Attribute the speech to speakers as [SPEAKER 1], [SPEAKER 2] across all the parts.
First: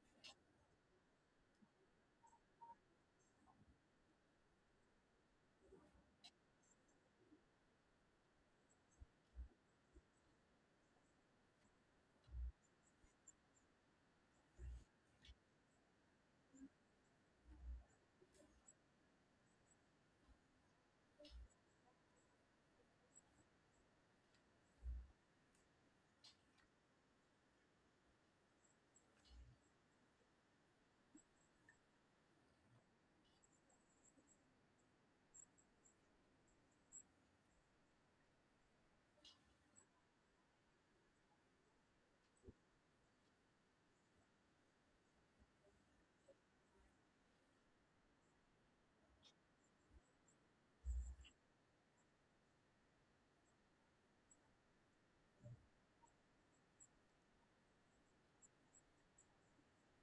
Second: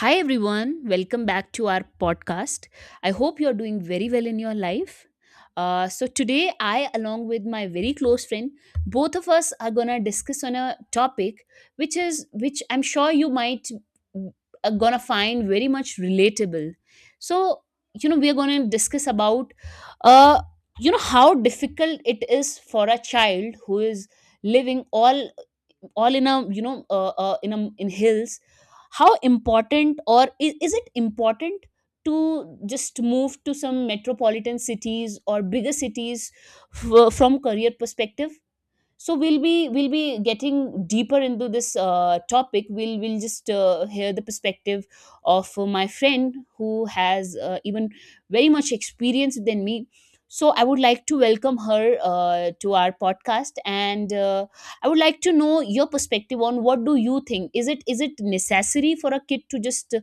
[SPEAKER 1] Hi everyone, welcome back to our podcast. I hope you're doing very well in your life. So today I, along with my very close friend, both of us are going to discuss on a topic which I'm sure you might are going to find very much relatable. So, we are going to discuss about uh how difficult it is for a child who is living all in a you know in a in hills. How important, or is it important to just move to some metropolitan cities or bigger cities from career perspective. So we'll be getting deeper into this topic. We'll just hear the perspective of my friend who has even very much experience than me. So I would like to welcome her to our podcast, and I would like to know your perspective on what do you think, is it necessary for a kid to just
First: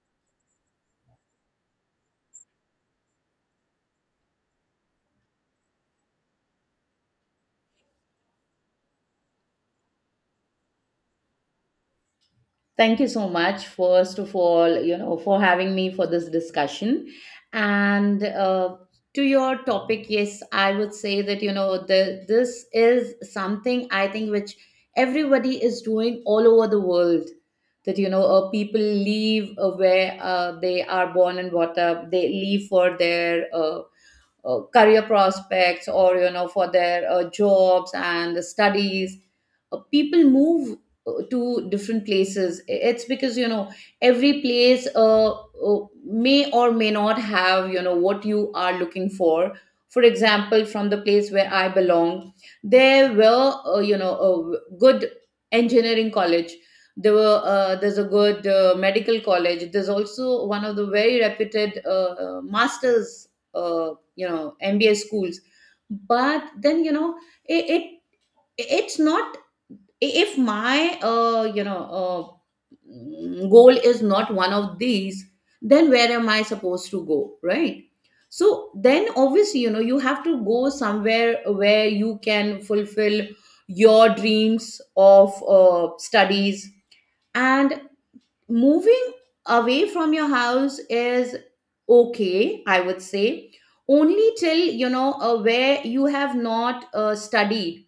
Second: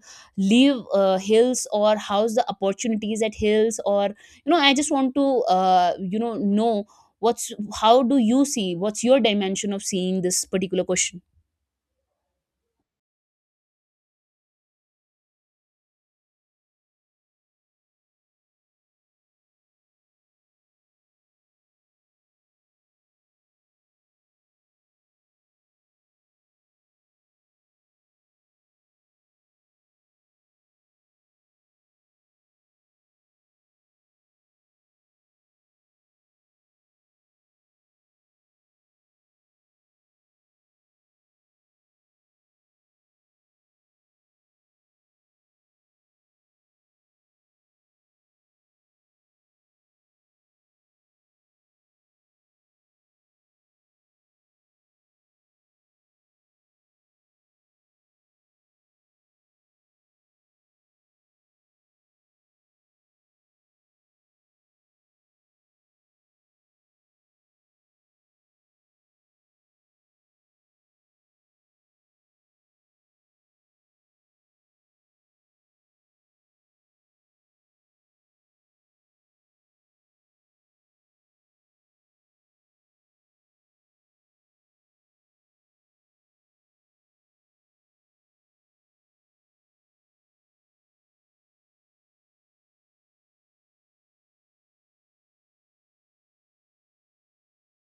[SPEAKER 1] leave hills, or how's the opportunities at hills? Or I just want to know what's how do you see what's your dimension of seeing this particular question?
[SPEAKER 2] Thank you so much, first of all, you know, for having me for this discussion. And To your topic, yes, I would say that, you know, this is something I think which everybody is doing all over the world. That, you know, people leave where they are born and brought up, they leave for their career prospects, or you know, for their jobs and the studies. People move to different places. It's because, you know, every place may or may not have, you know, what you are looking for. For example, from the place where I belong, there were you know, a good engineering college, there were there's a good medical college, there's also one of the very reputed masters, uh, you know, MBA schools. But then, you know, it it's not, if my you know goal is not one of these, then where am I supposed to go, right? So then obviously, you know, you have to go somewhere where you can fulfill your dreams of studies. And moving away from your house is okay, I would say, only till, you know, where you have not studied.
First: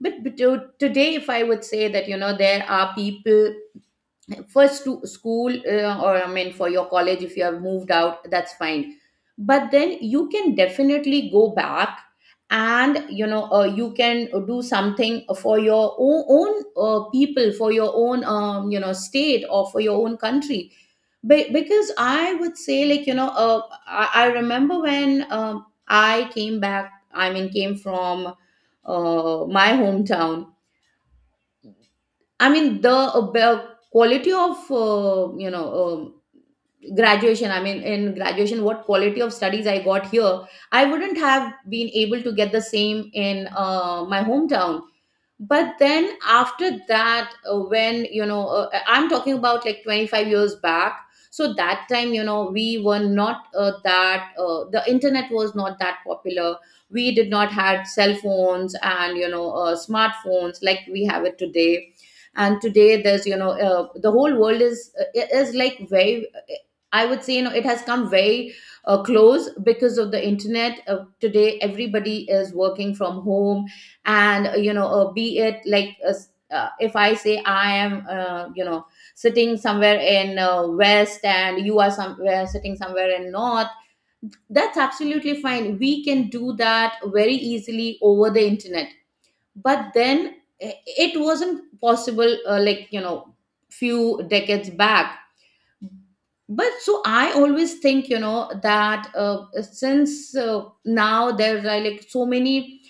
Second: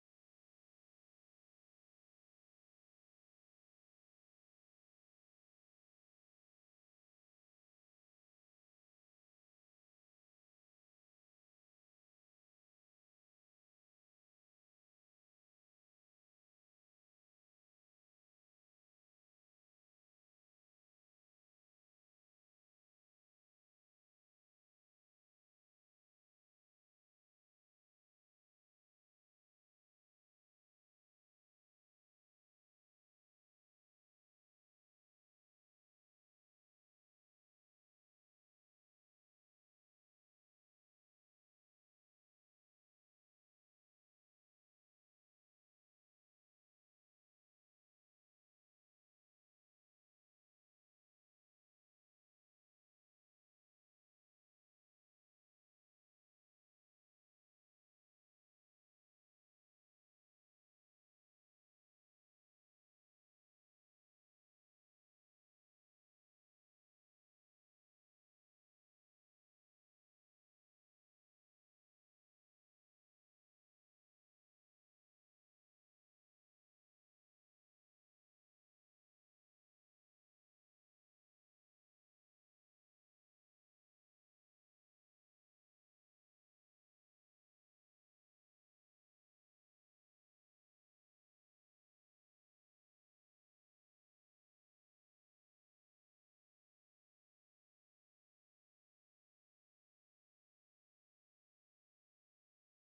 [SPEAKER 2] But today, if I would say that, you know, there are people first to school, or I mean, for your college, if you have moved out, that's fine. But then you can definitely go back, and you know, you can do something for your own people, for your own you know, state, or for your own country. Because I would say, like, you know, I remember when I came back, I mean, came from my hometown. I mean, the quality of you know, graduation. I mean, in graduation, what quality of studies I got here, I wouldn't have been able to get the same in my hometown. But then after that when you know I'm talking about, like, 25 years back, so that time, you know, we were not that the internet was not that popular. We did not had cell phones and, you know, smartphones like we have it today. And today there's, you know, the whole world is like very I would say, you know, it has come very close because of the internet. Today, everybody is working from home. And you know, be it like s- if I say I am, you know, sitting somewhere in west, and you are somewhere sitting somewhere in north, that's absolutely fine, we can do that very easily over the internet. But then it wasn't possible, like, you know, few decades back. But so I always think, you know, that since now there's like so many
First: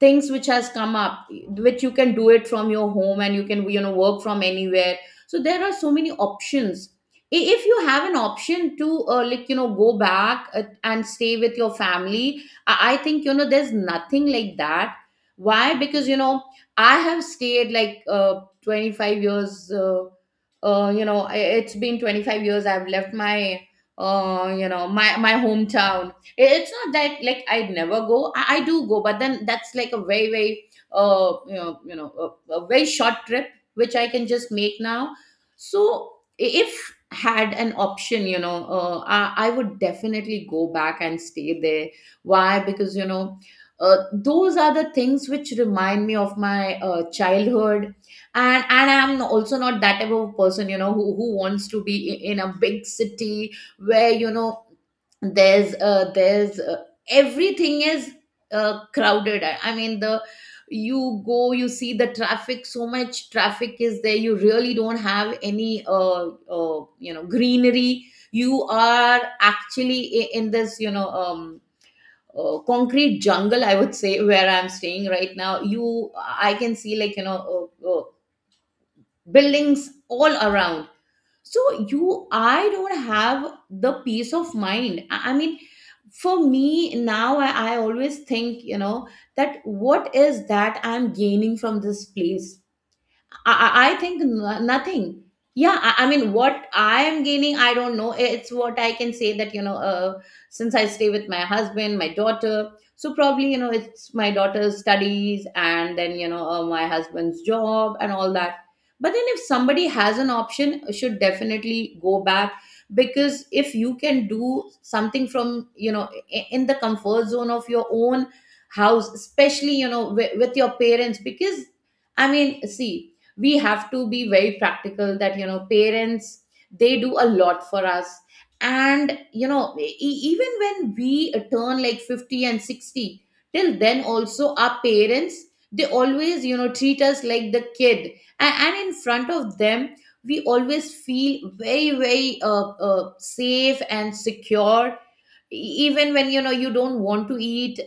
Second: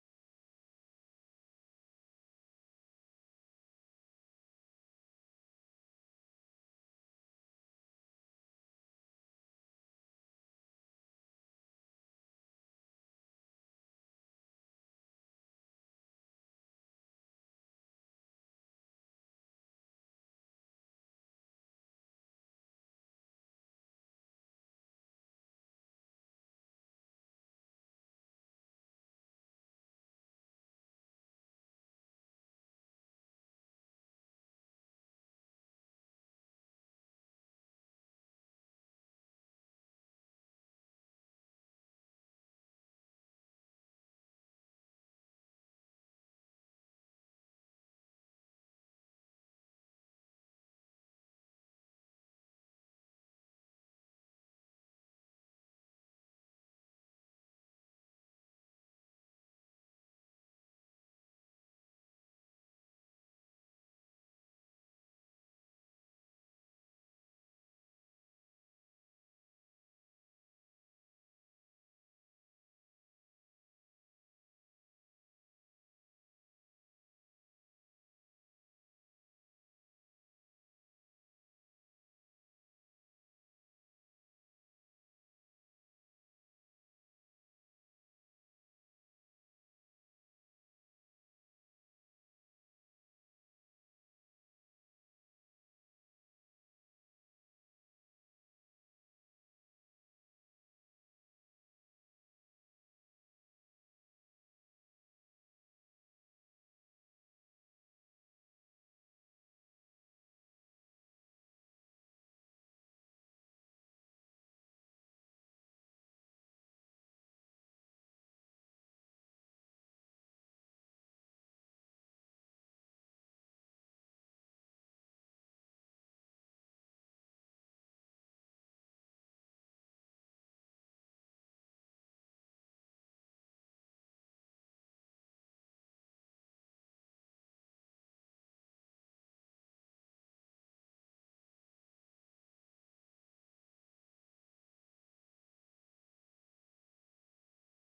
[SPEAKER 2] things which has come up, which you can do it from your home and you can, you know, work from anywhere. So there are so many options. If you have an option to like, you know, go back and stay with your family, I think, you know, there's nothing like that. Why? Because, you know, I have stayed like 25 years you know, it's been 25 years. I've left my, you know, my hometown. It's not that, like, I never go. I do go, but then that's like a very, you know, a very short trip which I can just make now. So if had an option, you know, I would definitely go back and stay there. Why? Because you know. Those are the things which remind me of my childhood. And I'm also not that type of person, you know, who wants to be in a big city where, you know, there's everything is crowded. I mean, the, you go, you see the traffic, so much traffic is there, you really don't have any you know, greenery. You are actually in this, you know, concrete jungle, I would say. Where I'm staying right now, you, I can see, like, you know, uh, uh, buildings all around. So you, I don't have the peace of mind. I mean, for me now, I always think, you know, that what is that I'm gaining from this place? I I think nothing. Yeah, I mean, what I am gaining, I don't know. It's what I can say that, you know, since I stay with my husband, my daughter, so probably, you know, it's my daughter's studies, and then, you know, my husband's job and all that. But then if somebody has an option, should definitely go back. Because if you can do something from, you know, in the comfort zone of your own house, especially, you know, with your parents. Because I mean, see, we have to be very practical that, you know, parents, they do a lot for us. And you know, even when we turn like 50 and 60, till then also our parents, they always, you know, treat us like the kid. And in front of them, we always feel very safe and secure. E- Even when, you know, you don't want to eat,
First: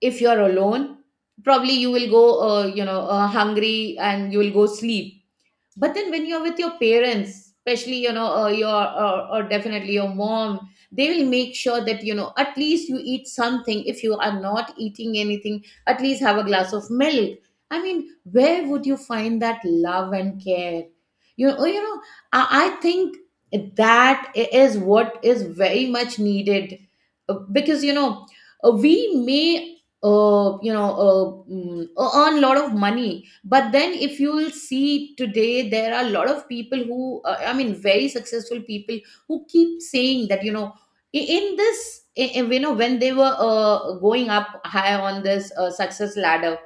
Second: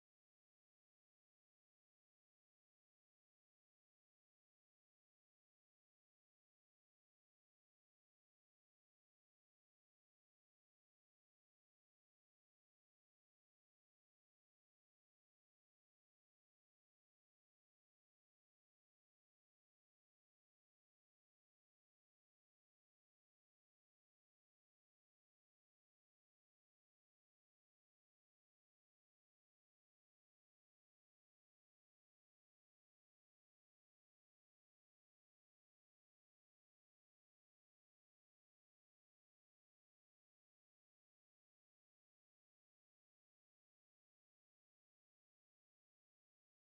[SPEAKER 2] if you're alone, probably you will go, you know, hungry, and you will go sleep. But then when you're with your parents, especially, you know, your or definitely your mom, they will make sure that, you know, at least you eat something. If you are not eating anything, at least have a glass of milk. I mean, where would you find that love and care? You know, I think that is what is very much needed. Because you know, we may you know, mm, earn a lot of money. But then if you will see today, there are a lot of people who I mean, very successful people, who keep saying that, you know, in this, you know, when they were going up high on this success ladder,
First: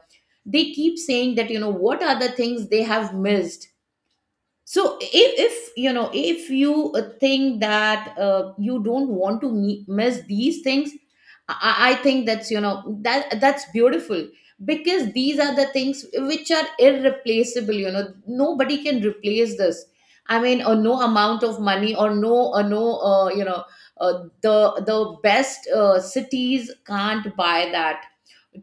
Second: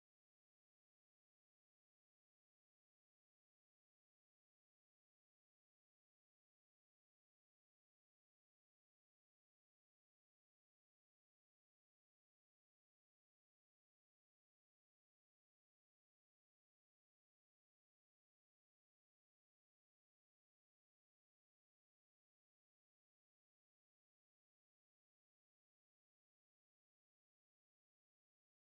[SPEAKER 2] they keep saying that, you know, what are the things they have missed. So if you know, if you think that you don't want to miss these things, I think that's, you know, that's beautiful. Because these are the things which are irreplaceable, you know, nobody can replace this. I mean, or no amount of money, or no, or no you know, the best cities can't buy that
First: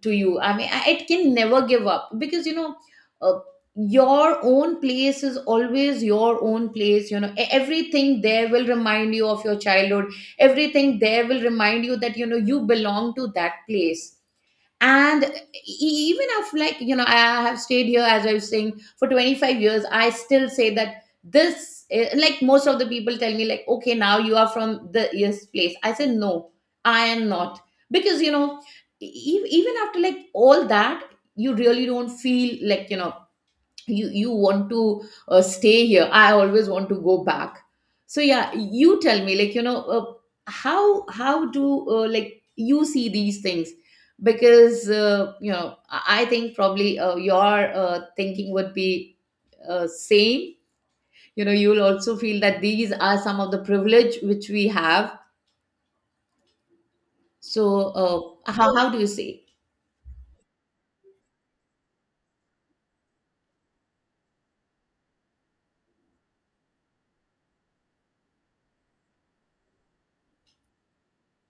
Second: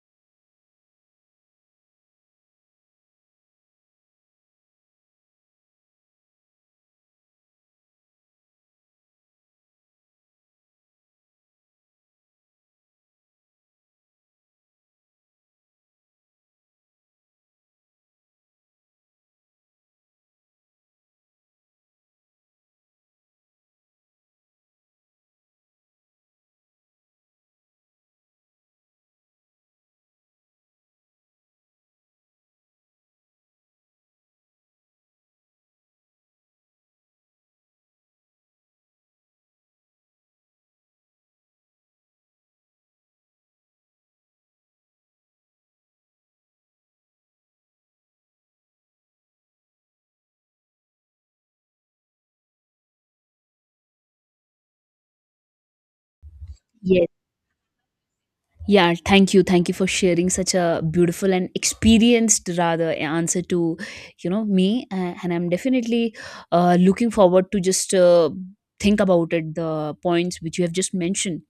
[SPEAKER 2] to you. I mean, it can never give up. Because you know, uh, your own place is always your own place. You know, everything there will remind you of your childhood. Everything there will remind you that, you know, you belong to that place. And even if, like, you know, I have stayed here, as I was saying, for 25 years, I still say that this, like, most of the people tell me like, okay, now you are from the this place, I said no, I am not. Because you know, e- e, even after like all that, you really don't feel like, you know, you want to stay here. I always want to go back. So yeah, you tell me, like, you know, how do like you see these things. Because you know, I think probably your thinking would be same. You know, you'll also feel that these are some of the privilege which we have.
[SPEAKER 1] Yes.
[SPEAKER 2] So uh, how
[SPEAKER 1] Yeah,
[SPEAKER 2] do you
[SPEAKER 1] thank you
[SPEAKER 2] see?
[SPEAKER 1] thank you for sharing such a beautiful and experienced rather answer to me, and I'm definitely looking forward to just think about it, the points which you have just mentioned.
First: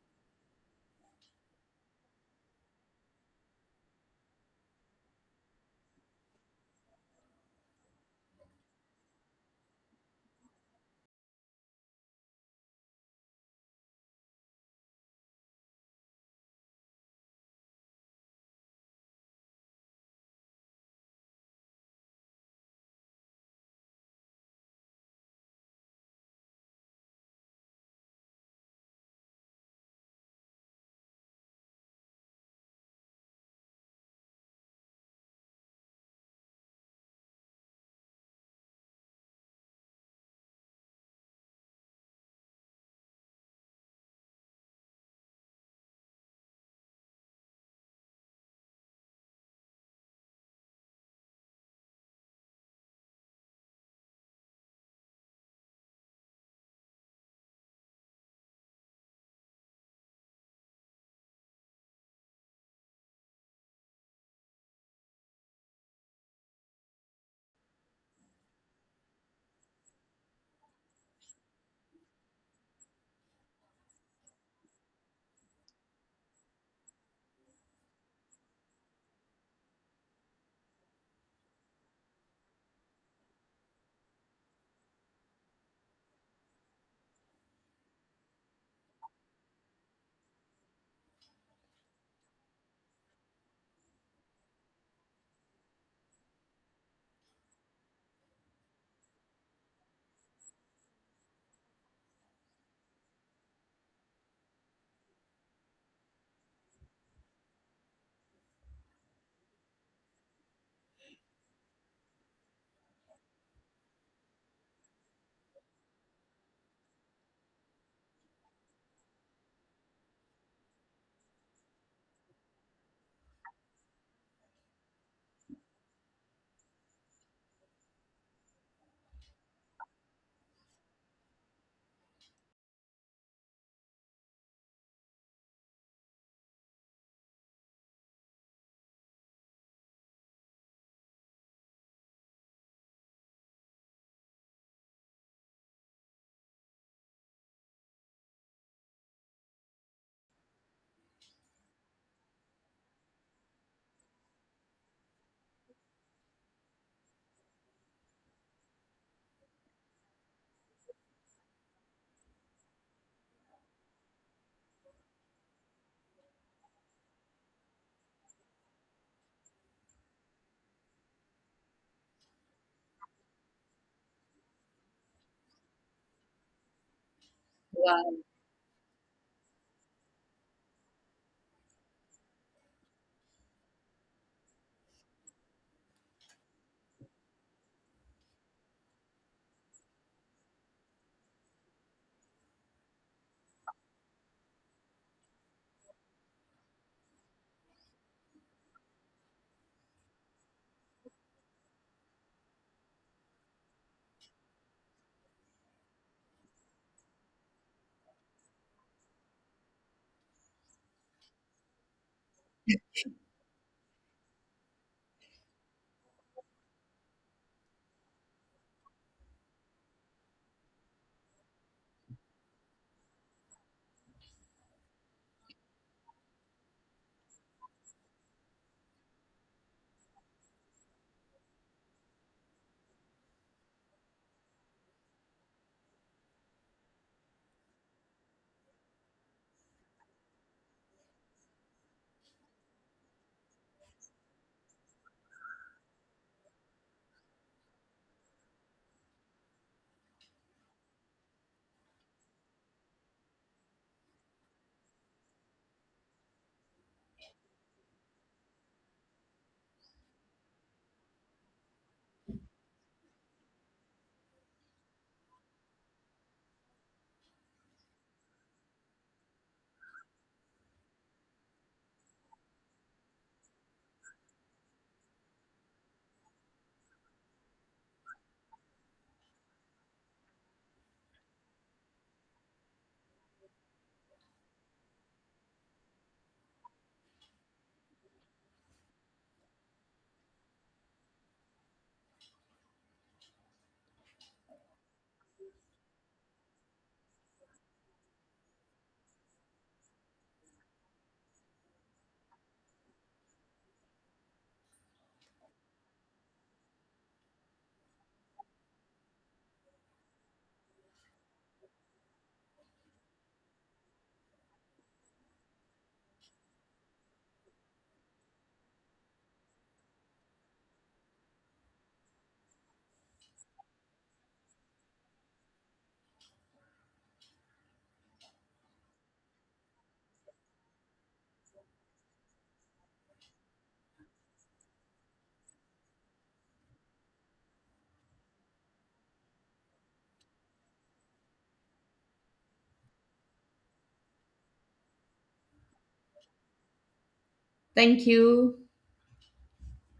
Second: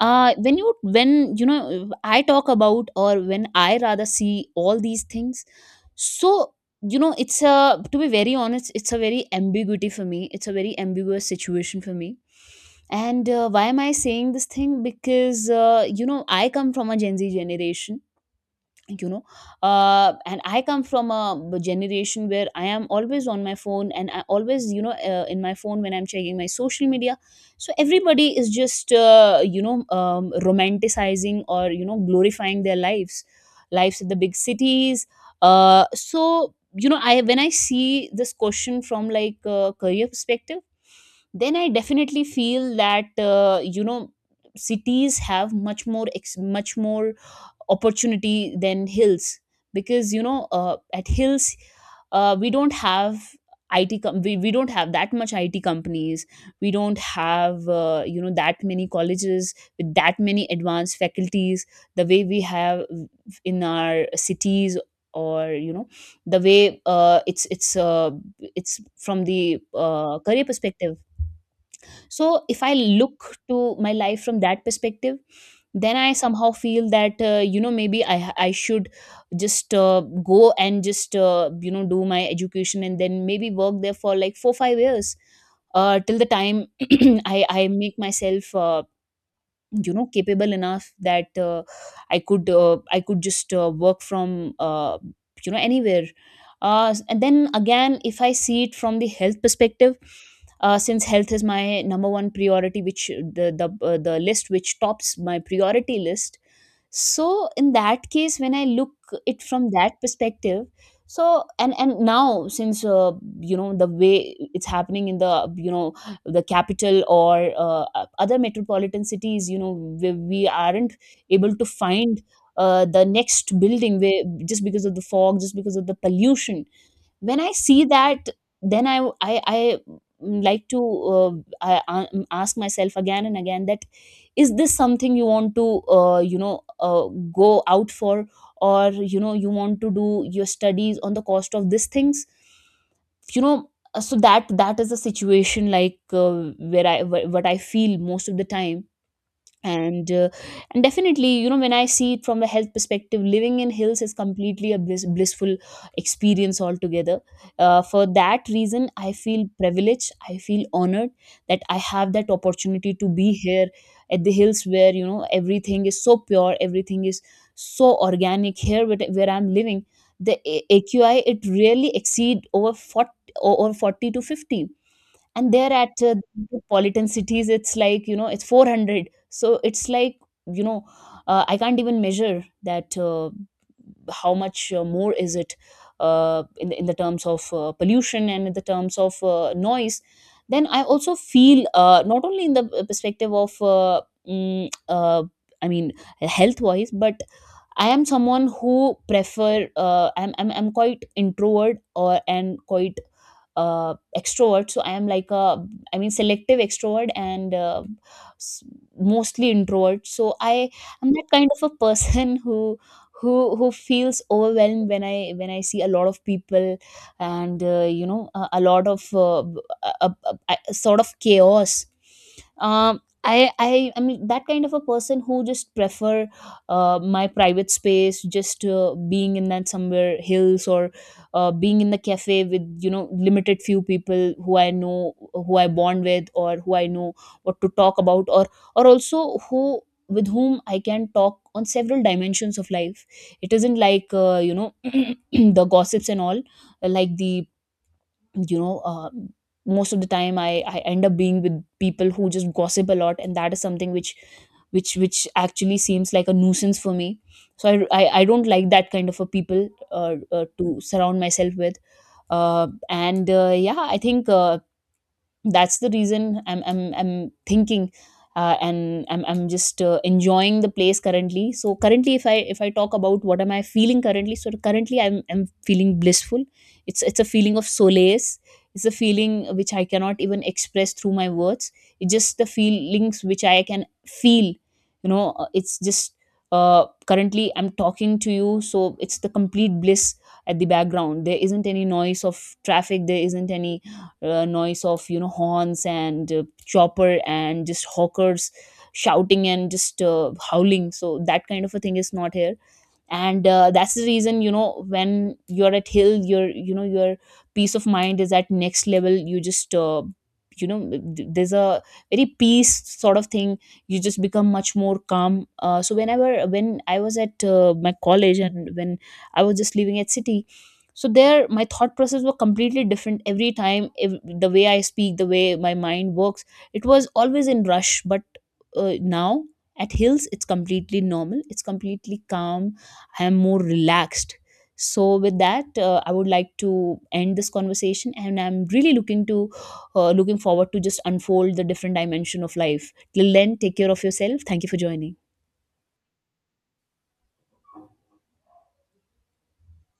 [SPEAKER 1] When you, when I talk about, or when I rather see all these things, so it's a to be very honest, it's a very ambiguity for me, it's a very ambiguous situation for me. And why am I saying this thing? Because I come from a Gen Z generation you know uh, and I come from a generation where I am always on my phone, and I always in my phone when I'm checking my social media. So everybody is just romanticizing, or glorifying their lives in the big cities. Uh, so you know i when I see this question from like a career perspective, then I definitely feel that uh, you know cities have much more opportunity than hills. Because at hills, we don't have we don't have that much IT companies. We don't have that many colleges with that many advanced faculties the way we have in our cities. Or the way it's from the career perspective. So if I look to my life from that perspective, then I somehow feel that maybe I should just go and just do my education, and then maybe work there for like 4 5 years, till the time I make myself capable enough that I could just work from anywhere. And then again, if I see it from the health perspective, since health is my number one priority, which the list which tops my priority list. So in that case, when I look it from that perspective. So and now, since the way it's happening in the you know the capital, or other metropolitan cities, we aren't able to find the next building, where just because of the fog, just because of the pollution, when I see that, then I like to uh, ask myself again and again that, is this something you want to go out for, or you want to do your studies on the cost of these things? So that is a situation, like where what I feel most of the time. And uh, and definitely, when I see it from a health perspective, living in hills is completely a blissful experience altogether. For that reason, I feel privileged, I feel honored that I have that opportunity to be here at the hills, where everything is so pure, everything is so organic. Here where I'm living, the AQI, it really exceed over 40, over 40 to 50. And there at metropolitan cities, it's like
[SPEAKER 2] Wow.
[SPEAKER 1] it's 400. So it's like you know I can't even measure that how much more is it, in the terms of pollution and in the terms of noise. Then I also feel not only in the perspective of mm, uh, I mean, health wise but I am someone who prefer I'm quite introvert or and quite extrovert. So I am like a, I mean, selective extrovert, and s- mostly introvert. So I am that kind of a person who feels overwhelmed when I see a lot of people, and a lot of a, a, a sort of chaos. I am that kind of a person who just prefer my private space, just being in that somewhere hills, or being in the cafe with limited few people who I know, who I bond with, or who I know what to talk about, or also who, with whom I can talk on several dimensions of life. It isn't like the gossips and all, like the you know most of the time, I end up being with people who just gossip a lot, and that is something which actually seems like a nuisance for me. So I don't like that kind of a people to surround myself with. And yeah, I think that's the reason I'm thinking, and I'm just enjoying the place currently. So currently, if I talk about what am I feeling currently, so currently I'm feeling blissful. It's a feeling of solace. It's a feeling which I cannot even express through my words. It's just the feelings which I can feel. It's just currently I'm talking to you, so it's the complete bliss. At the background, there isn't any noise of traffic, there isn't any noise of horns and chopper and just hawkers shouting and just howling. So that kind of a thing is not here. And that's the reason, when you're at hill, your your peace of mind is at next level. You just you know there's a very peace sort of thing. You just become much more calm. So when I was at my college, and when I was just living at city, so there my thought process were completely different every time, if, the way I speak, the way my mind works, it was always in rush. But now at hills, it's completely normal, it's completely calm. I am more relaxed. So, with that, I would like to end this conversation, and I'm really looking forward to just unfold the different dimension of life. Till then, take care of yourself. Thank you for joining.
[SPEAKER 2] Thank you.